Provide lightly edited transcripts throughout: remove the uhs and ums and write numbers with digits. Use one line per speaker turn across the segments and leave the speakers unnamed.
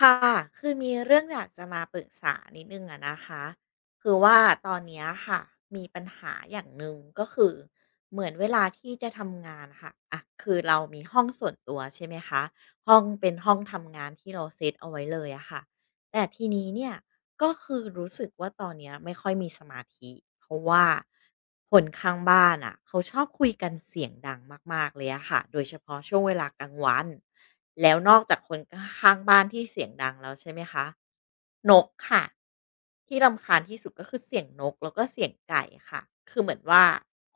ค่ะ คือมีเรื่องอยากจะมาปรึกษานิดนึงอะนะคะ คือว่าตอนเนี้ยค่ะ มีปัญหาอย่างหนึ่งก็คือ เหมือนเวลาที่จะทำงานค่ะอะคือเรามีห้องส่วนตัวใช่ไหมคะห้องเป็นห้องทำงานที่เราเซตเอาไว้เลยอะค่ะ แต่ทีนี้เนี่ยก็คือรู้สึกว่าตอนเนี้ยไม่ค่อยมีสมาธิเพราะว่าคนข้างบ้านอะเขาชอบคุยกันเสียงดังมากๆเลยอะค่ะโดยเฉพาะช่วงเวลากลางวันแล้วนอกจากคนกข้างบ้านที่เสียงดังแล้วใช่ไหมคะนกค่ะที่รำคาญที่สุดก็คือเสียงนกแล้วก็เสียงไก่ค่ะคือเหมือนว่า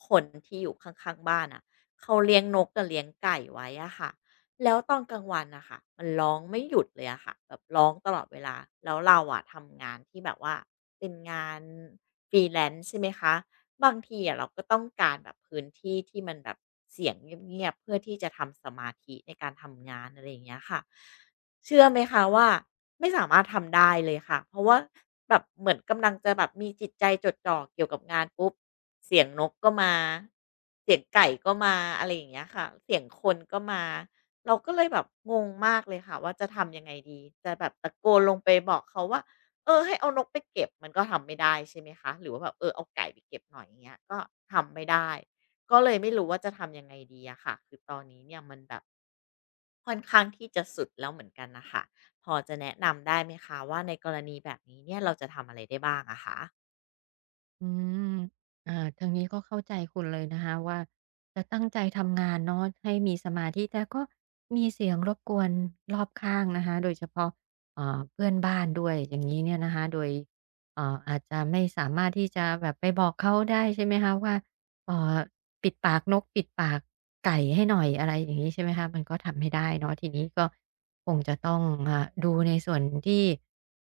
คนที่อยู่ข้างๆบ้านอ่ะเขาเลี้ยงนกกับเลี้ยงไก่ไว้อะค่ะ แล้วตอนกลางวันนะคะมันร้องไม่หยุดเลยอะค่ะแบบร้องตลอดเวลาแล้วเราอะทำงานที่แบบว่าเป็นงาน freelance ใช่ไหมคะบางทีอะเราก็ต้องการแบบพื้นที่ที่มันแบบเสียงเงียบๆเพื่อที่จะทำสมาธิในการทำงานอะไรอย่างเงี้ยค่ะ เชื่อไหมคะว่าไม่สามารถทำได้เลยค่ะเพราะว่าแบบเหมือนกำลังจะแบบมีจิตใจจดจ่อเกี่ยวกับงานปุ๊บเสียงนกก็มาเสียงไก่ก็มาอะไรอย่างเงี้ยค่ะเสียงคนก็มาเราก็เลยแบบงงมากเลยค่ะว่าจะทำยังไงดีจะแบบตะโกนลงไปบอกเขาว่าเออให้เอานกไปเก็บมันก็ทำไม่ได้ใช่ไหมคะหรือว่าแบบเออเอาไก่ไปเก็บหน่อยอย่างเงี้ยก็ทำไม่ได้ก็เลยไม่รู้ว่าจะทำยังไงดีอะค่ะคือตอนนี้เนี่ยมันแบบ ค่อนข้างที่จะสุดแล้วเหมือนกันนะคะพอจะแนะนำได้ไหมคะว่าในกรณีแบบนี้เนี่ยเราจะทำอะไรได้บ้างอะคะ
อืมอ่าทางนี้ก็เข้าใจคุณเลยนะคะว่าจะตั้งใจทำงานเนาะให้มีสมาธิแต่ก็มีเสียงรบกวนรอบข้างนะคะโดยเฉพาะเพื่อนบ้านด้วยอย่างนี้เนี่ยนะคะโดยอาจจะไม่สามารถที่จะแบบไปบอกเขาได้ใช่ไหมคะว่าเอ่อปิดปากนกปิดปากไก่ให้หน่อยอะไรอย่างนี้ใช่ไหมคะมันก็ทำไม่ได้เนาะทีนี้ก็คงจะต้องอ่าดูในส่วนที่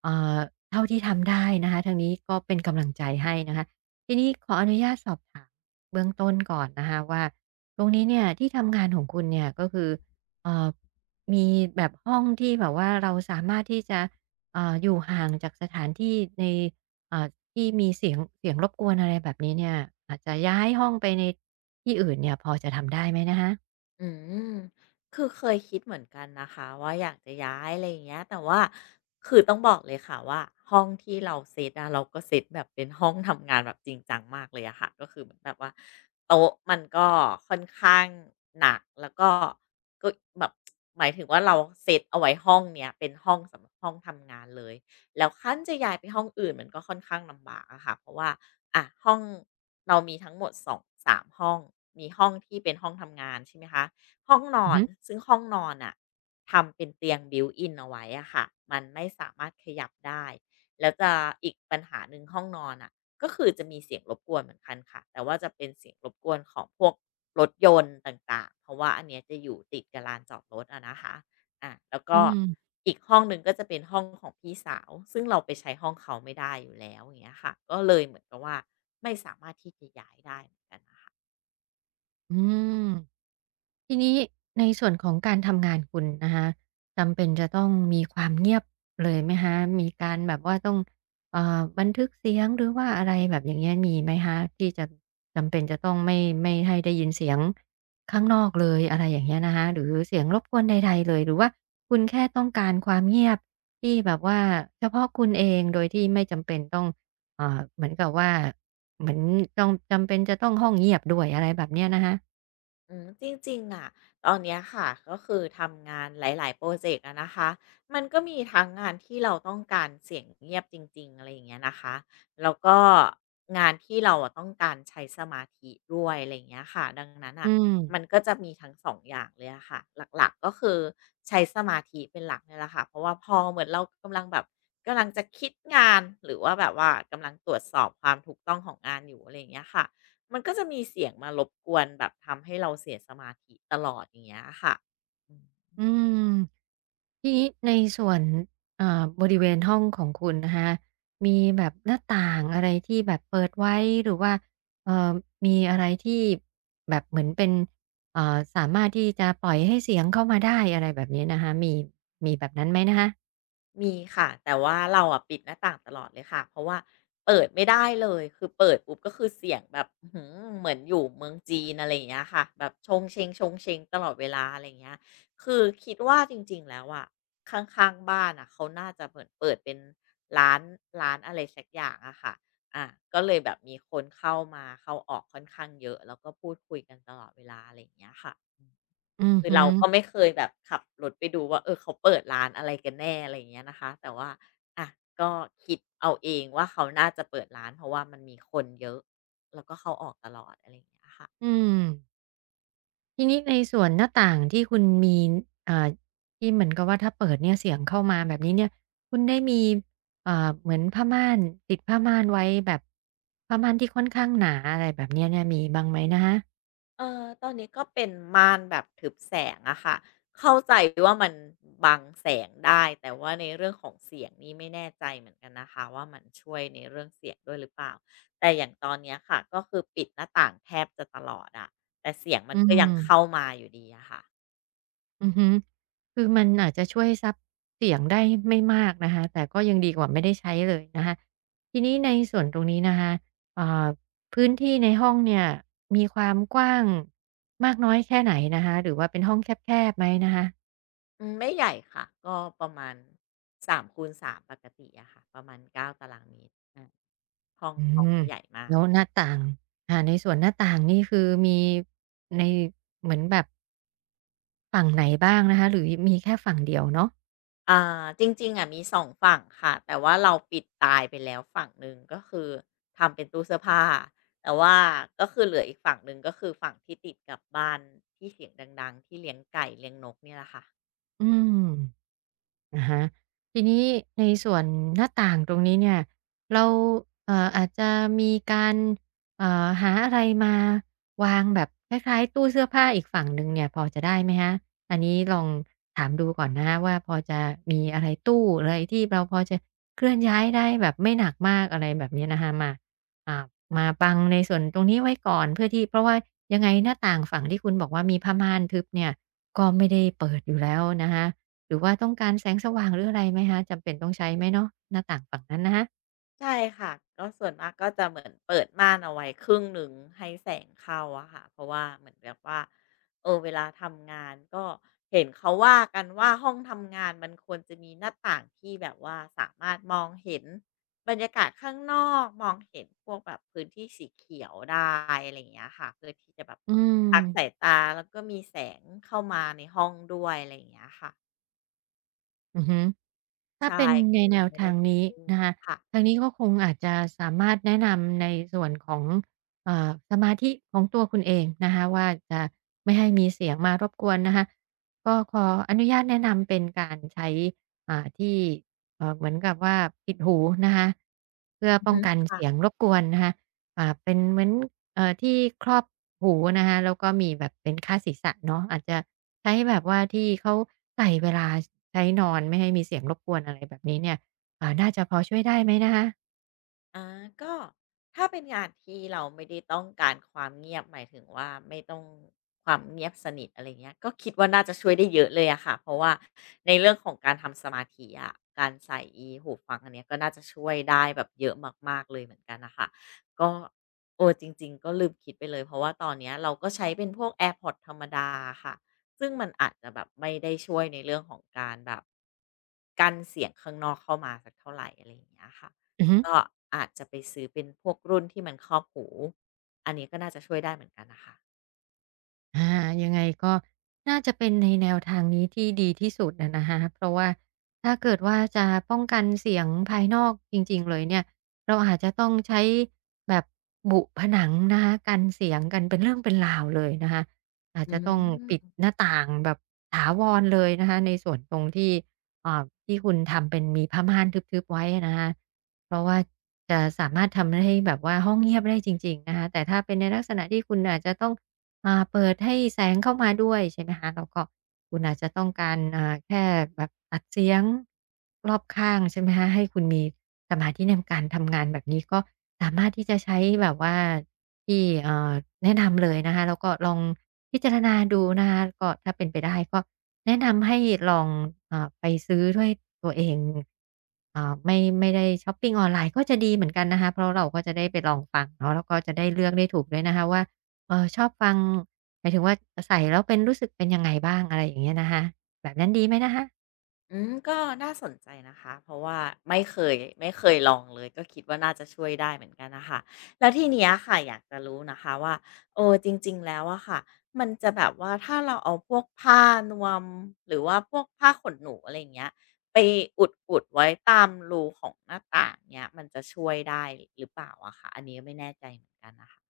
เอ่อเท่าที่ทำได้นะคะทางนี้ก็เป็นกำลังใจให้นะคะ ทีนี้ขออนุญาตสอบถามเบื้องต้นก่อนนะคะว่าตรงนี้เนี่ยที่ทำงานของคุณเนี่ยก็คือเอ่อมีแบบห้องที่แบบว่าเราสามารถที่จะอยู่ห่างจากสถานที่ในเอ่อที่มีเสียงรบกวนอะไรแบบนี้เนี่ยอาจจะย้ายห้องไปในที่อื่นเนี่ยพอจะทำได้ไหมนะคะ
อืมคือเคยคิดเหมือนกันนะคะว่าอยากจะย้ายอะไรอย่างเงี้ยแต่ว่าคือต้องบอกเลยค่ะว่าห้องที่เราเซตอะเราก็เซตแบบเป็นห้องทำงานแบบจริงจังมากเลยอะค่ะก็คือเหมือนแบบว่าโต๊ะมันก็ค่อนข้างหนักแล้วก็ก็แบบหมายถึงว่าเราเซตเอาไว้ห้องเนี้ยเป็นห้องสำหรับห้องทำงานเลย แล้วขั้นจะย้ายไปห้องอื่นมันก็ค่อนข้างลำบากอะค่ะเพราะว่าอ่ะห้องเรามีทั้งหมด2-3ห้องมีห้องที่เป็นห้องทำงานใช่ไหมคะห้องนอ
อือ
น
ฮึ
ซึ่งห้องนอนอ่ะทำเป็นเตียง built in เอาไว้อะค่ะมันไม่สามารถขยับได้แล้วจะอีกปัญหาหนึ่งห้องนอนน่ะก็คือจะมีเสียงรบกวนเหมือนกันค่ะแต่ว่าจะเป็นเสียงรบกวนของพวกรถยนต์ต่างๆเพราะว่าอันเนี้ยจะอยู่ติดกับลานจอดรถอะนะคะ อ่ะแล้ว
อื
ก็
ม
อีกห้องหนึ่งก็จะเป็นห้องของพี่สาวซึ่งเราไปใช้ห้องเขาไม่ได้อยู่แล้วอย่างเงี้ยค่ะก็เลยเหมือนกับว่าไม่สามารถที่จะย้ายได้เหมือนกันค่ะ
อืม ทีนี้ในส่วนของการทำงานคุณนะคะจำเป็นจะต้องมีความเงียบเลยไหมคะมีการแบบว่าต้องบันทึกเสียงหรือว่าอะไรแบบอย่างเงี้ยมีไหมคะที่จะจำเป็นจะต้องไม่ให้ได้ยินเสียงข้างนอกเลยอะไรอย่างเงี้ยนะคะหรือเสียงรบกวนใดๆเลยหรือว่าคุณแค่ต้องการความเงียบที่แบบว่าเฉพาะคุณเองโดยที่ไม่จำเป็นต้องเหมือนกับว่าเหมือนต้องจำเป็นจะต้องห้องเงียบด้วยอะไรแบบเนี้ยนะคะ
อืมจริงๆอะตอนเนี้ยค่ะก็คือทำงานหลายๆโปรเจกต์อะนะคะมันก็มีทั้งงานที่เราต้องการเสียงเงียบจริงๆอะไรอย่างเงี้ยนะคะแล้วก็งานที่เราอะต้องการใช้สมาธิด้วยอะไรอย่างเงี้ยค่ะดังนั้น
อื
อ่ะ
ม
มันก็จะมีทั้ง2องอย่างเลยอะค่ะหลักๆก็คือใช้สมาธิเป็นหลักเนี่ยแหละค่ะเพราะว่าพอเหมือนเรากำลังแบบกำลังจะคิดงานหรือว่าแบบว่ากำลังตรวจสอบความถูกต้องของงานอยู่อะไรอย่างเงี้ยค่ะ มันก็จะมีเสียงมารบกวนแบบทำให้เราเสียสมาธิตลอดอย่างเงี้ยค่ะ
อืมทีนี้ในส่วนบริเวณห้องของคุณนะคะมีแบบหน้าต่างอะไรที่แบบเปิดไว้หรือว่าเอ่อมีอะไรที่แบบเหมือนเป็นสามารถที่จะปล่อยให้เสียงเข้ามาได้อะไรแบบนี้นะคะมีแบบนั้นไหมนะคะ
มีค่ะแต่ว่าเราอะปิดหน้าต่างตลอดเลยค่ะเพราะว่าเปิดไม่ได้เลยคือเปิดปุ๊บก็คือเสียงแบบอื้อฮือเหมือนอยู่เมืองจีนอะไรอย่างเงี้ยค่ะแบบชงเชงชชงเชงตลอดเวลาอะไรอย่างเงี้ยคือคิดว่าจริงๆแล้วอะข้างๆบ้านอ่ะเขาน่าจะเหมือนเปิดเป็นร้านร้านอะไรสักอย่างอะค่ะอะก็เลยแบบมีคนเข้ามาเข้าออกค่อนข้างเยอะแล้วก็พูดคุยกันตลอดเวลาอะไรอย่างเงี้ยค่ะ
อือ
คือ
ฮึ
เราก็ไม่เคยแบบขับรถไปดูว่าเออเขาเปิดร้านอะไรกันแน่อะไรอย่างเงี้ยนะคะแต่ว่าอะก็คิดเอาเองว่าเขาน่าจะเปิดร้านเพราะว่ามันมีคนเยอะแล้วก็เข้าออกตลอดอะไรอย่างเงี้ยค่ะ
อืม ทีนี้ในส่วนหน้าต่างที่คุณมีอ่าที่เหมือนกับว่าถ้าเปิดเนี่ยเสียงเข้ามาแบบนี้เนี่ยคุณได้มีอ่าเหมือนผ้าม่านติดผ้าม่านไว้แบบผ้าม่านที่ค่อนข้างหนาอะไรแบบเนี้ยเนี่ยมีบ้างไหมนะคะ
เออตอนนี้ก็เป็นม่านแบบทึบแสงอะค่ะเข้าใจว่ามันบังแสงได้แต่ว่าในเรื่องของเสียงนี่ไม่แน่ใจเหมือนกันนะคะว่ามันช่วยในเรื่องเสียงด้วยหรือเปล่าแต่อย่างตอนเนี้ยค่ะก็คือปิดหน้าต่างแทบจะตลอดอะแต่เสียงมัน
อื
ก็ยังเข้า
ม
มาอยู่ดีอะค่ะ
อือฮึคือมันอาจจะช่วยซับเสียงได้ไม่มากนะคะแต่ก็ยังดีกว่าไม่ได้ใช้เลยนะคะทีนี้ในส่วนตรงนี้นะคะอ่าพื้นที่ในห้องเนี่ยมีความกว้างมากน้อยแค่ไหนนะคะหรือว่าเป็นห้องแคบๆไหมนะคะ
อืมไม่ใหญ่ค่ะก็ประมาณ3x3ปกติอะค่ะประมาณ9 ตารางเมตรอาห้อง
อื
ห้อง
ม
ไม่ใหญ่มา
แล้ว
ก
หน้าต่างอ่าในส่วนหน้าต่างนี่คือมีในเหมือนแบบฝั่งไหนบ้างนะคะหรือมีแค่ฝั่งเดียวเนาะ
อ่าจริงๆอะมี2 ฝั่งค่ะแต่ว่าเราปิดตายไปแล้วฝั่งหนึ่งก็คือทำเป็นตู้เสื้อผ้าแต่ว่าก็คือเหลืออีกฝั่งหนึ่งก็คือฝั่งที่ติดกับบ้านที่เสียงดังๆที่เลี้ยงไก่เลี้ยงนกเนี่ยแหละค่ะ
อืม อะฮะทีนี้ในส่วนหน้าต่างตรงนี้เนี่ยเราอาจจะมีการหาอะไรมาวางแบบคล้ายๆตู้เสื้อผ้าอีกฝั่งหนึ่งเนี่ยพอจะได้ไหมคะอันนี้ลองถามดูก่อนนะคะว่าพอจะมีอะไรตู้อะไรที่เราพอจะเคลื่อนย้ายได้แบบไม่หนักมากอะไรแบบนี้นะคะมาอ่ามาบังในส่วนตรงนี้ไว้ก่อนเพื่อที่เพราะว่ายังไงหน้าต่างฝั่งที่คุณบอกว่ามีผ้าม่านทึบเนี่ยก็ไม่ได้เปิดอยู่แล้วนะคะ หรือว่าต้องการแสงสว่างหรืออะไรไหมคะจำเป็นต้องใช้ไหมเนาะหน้าต่างฝั่งนั้นนะคะ
ใช่ค่ะก็ส่วนมากก็จะเหมือนเปิดม่านเอาไว้ครึ่งหนึ่งให้แสงเข้าอะค่ะเพราะว่าเหมือนแบบว่าเออเวลาทำงานก็เห็นเขาว่ากันว่าห้องทำงานมันควรจะมีหน้าต่างที่แบบว่าสามารถมองเห็นบรรยากาศข้างนอกมองเห็นพวกแบบพื้นที่สีเขียวได้อะไรอย่างเงี้ยค่ะเพื่อที่จะแบบ
อืม
พักสายตาแล้วก็มีแสงเข้ามาในห้องด้วยอะไรอย่างเงี้ยค่ะ
อือฮึถ้า
ใช่
เป็น
ก็
ใน
เลย
แน
ยัง
ว
ไม่
ทา
ได้
ง
ติด
นี้
ตู้
นะคะ
ค่ะ
ทางนี้ก็คงอาจจะสามารถแนะนำในส่วนของสมาธิของตัวคุณเองนะคะว่าจะไม่ให้มีเสียงมารบกวนนะคะก็ขออนุญาตแนะนำเป็นการใช้อ่าที่เหมือนกับว่าปิดหูนะคะเพื่อ
อือ
ป้อง
ฮึ
กันเสียงรบกวนนะคะอ่าเป็นเหมือน ที่ครอบหูนะคะแล้วก็มีแบบเป็นคาดศีรษะเนาะอาจจะใช้แบบว่าที่เขาใส่เวลาใช้นอนไม่ให้มีเสียงรบกวนอะไรแบบนี้เนี่ยอ่าน่าจะพอช่วยได้ไหมนะคะ
อาก็ถ้าเป็นงานที่เราไม่ได้ต้องการความเงียบหมายถึงว่าไม่ต้องความเงียบสนิทอะไรเงี้ยก็คิดว่าน่าจะช่วยได้เยอะเลยอะค่ะเพราะว่าในเรื่องของการทำสมาธิอะการใส่อีหูฟังอันเนี้ยก็น่าจะช่วยได้แบบเยอะมากๆเลยเหมือนกันน่ะคะก็โอ้จริงๆก็ลืมคิดไปเลยเพราะว่าตอนเนี้ยเราก็ใช้เป็นพวก AirPods ธรรมดาค่ะซึ่งมันอาจจะแบบไม่ได้ช่วยในเรื่องของการแบบกันเสียงข้างนอกเข้ามาสักเท่าไหรอะไรอย่างเงี้ยค่ะ
อือฮึ
ก็อาจจะไปซื้อเป็นพวกรุ่นที่มันครอบหูอันนี้ก็น่าจะช่วยได้เหมือนกันนะคะ
อายังไงก็น่าจะเป็นในแนวทางนี้ที่ดีที่สุดนะนะคะเพราะว่าถ้าเกิดว่าจะป้องกันเสียงภายนอกจริงๆเลยเนี่ยเราอาจจะต้องใช้แบบบุผนังนะคะกันเสียงกันเป็นเรื่องเป็นราวเลยนะคะอาจ
อื
จะต้องปิด
ม
หน้าต่างแบบถาวรเลยนะคะในส่วนตรงที่อ่าที่คุณทำเป็นมีผ้าม่านทึบๆไว้นะคะเพราะว่าจะสามารถทำให้แบบว่าห้องเงียบได้จริงๆนะคะแต่ถ้าเป็นในลักษณะที่คุณอาจจะต้อง อ่าเปิดให้แสงเข้ามาด้วยใช่ไหมคะแล้วก็คุณอาจจะต้องการอ่าแค่แบบตัดเสียงรอบข้างใช่ไหมคะให้คุณมีสมาธิในการทำงานแบบนี้ก็สามารถที่จะใช้แบบว่าที่แนะนำเลยนะคะแล้วก็ลองพิจารณาดูนะคะก็ถ้าเป็นไปได้ก็แนะนำให้ลองอ่าไปซื้อด้วยตัวเองอ่าไม่ได้ช็อปปิงออนไลน์ก็จะดีเหมือนกันนะคะเพราะเราก็จะได้ไปลองฟังเนาะแล้วก็จะได้เลือกได้ถูกด้วยนะคะว่า เออชอบฟังหมายถึงว่าใส่แล้วเป็นรู้สึกเป็นยังไงบ้างอะไรอย่างเงี้ยนะคะแบบนั้นดีไหมนะคะ
อืม ก็น่าสนใจนะคะ เพราะว่าไม่เคยลองเลย ก็คิดว่าน่าจะช่วยได้เหมือนกันนะคะแล้วทีเนี้ยค่ะอยากจะรู้นะคะว่าเออจริงๆแล้วอะค่ะมันจะแบบว่าถ้าเราเอาพวกผ้านวม หรือว่าพวกผ้าขนหนูอะไรอย่างเงี้ยไปอุดๆไว้ตามรูของหน้าต่างเนี้ยมันจะช่วยได้หรือเปล่าอะคะอันนี้ไม่แน่ใจเหมือนกันนะคะ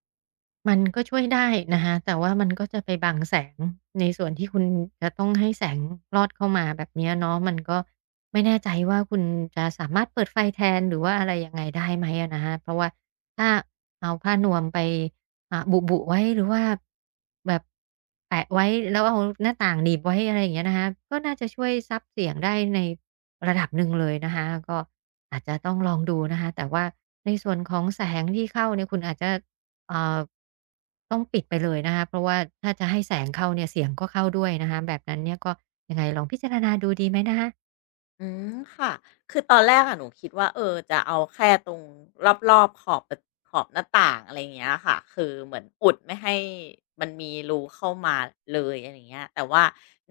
มันก็ช่วยได้นะคะแต่ว่ามันก็จะไปบังแสงในส่วนที่คุณจะต้องให้แสงลอดเข้ามาแบบเนี้ยเนาะมันก็ไม่แน่ใจว่าคุณจะสามารถเปิดไฟแทนหรือว่าอะไรยังไงได้ไหมอะนะคะเพราะว่าถ้าเอาผ้านวมไปอ่าบุๆไว้หรือว่าแบบแปะไว้แล้วเอาหน้าต่างหนีบไว้อะไรอย่างเงี้ยนะคะก็น่าจะช่วยซับเสียงได้ในระดับหนึ่งเลยนะคะก็อาจจะต้องลองดูนะคะแต่ว่าในส่วนของแสงที่เข้าเนี่ยคุณอาจจะ เอ่าต้องปิดไปเลยนะคะเพราะว่าถ้าจะให้แสงเข้าเนี่ยเสียงก็เข้าด้วยนะคะแบบนั้นเนี่ยก็ยังไงลองพิจารณาดูดีไหมนะคะ
อืมค่ะคือตอนแรกอะหนูคิดว่าเออจะเอาแค่ตรงรอบๆขอบหน้าต่างอะไรอย่างเงี้ยค่ะคือเหมือนอุดไม่ให้มันมีรูเข้ามาเลยอะไรอย่างเงี้ยแต่ว่า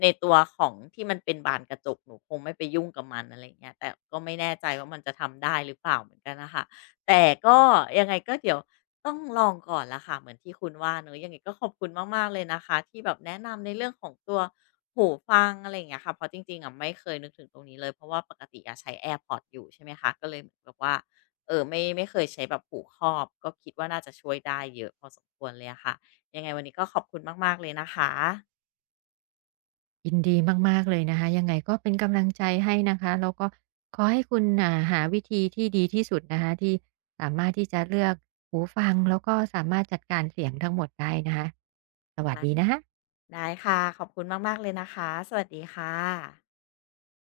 ในตัวของที่มันเป็นบานกระจกหนูคงไม่ไปยุ่งกับมันอะไรอย่างเงี้ยแต่ก็ไม่แน่ใจว่ามันจะทำได้หรือเปล่าเหมือนกันน่ะคะแต่ก็ยังไงก็เดี๋ยวต้องลองก่อนละค่ะเหมือนที่คุณว่าเนาะยังไงก็ขอบคุณมากๆเลยนะคะที่แบบแนะนำในเรื่องของตัว หูฟังอะไรอย่างเงี้ยค่ะเพราะจริงๆอะไม่เคยนึกถึงตรงนี้เลยเพราะว่าปกติอะใช้ AirPods อยู่ใช่ไหมคะก็เลยเหมือนแบบว่าไม่เคยใช้แบบหูครอบก็คิดว่าน่าจะช่วยได้เยอะพอสมควรเลยอะค่ะยังไงวันนี้ก็ขอบคุณมากๆเลยนะคะ
ยินดีมากๆเลยนะคะยังไงก็เป็นกำลังใจให้นะคะแล้วก็ขอให้คุณอ่าหาวิธีที่ดีที่สุดนะคะที่สามารถที่จะเลือกหูฟังแล้วก็สามารถจัดการเสียงทั้งหมดได้นะคะสวัสดีนะคะ
ได้ค่ะขอบคุณมากๆเลยนะคะสวัสดีค่ะ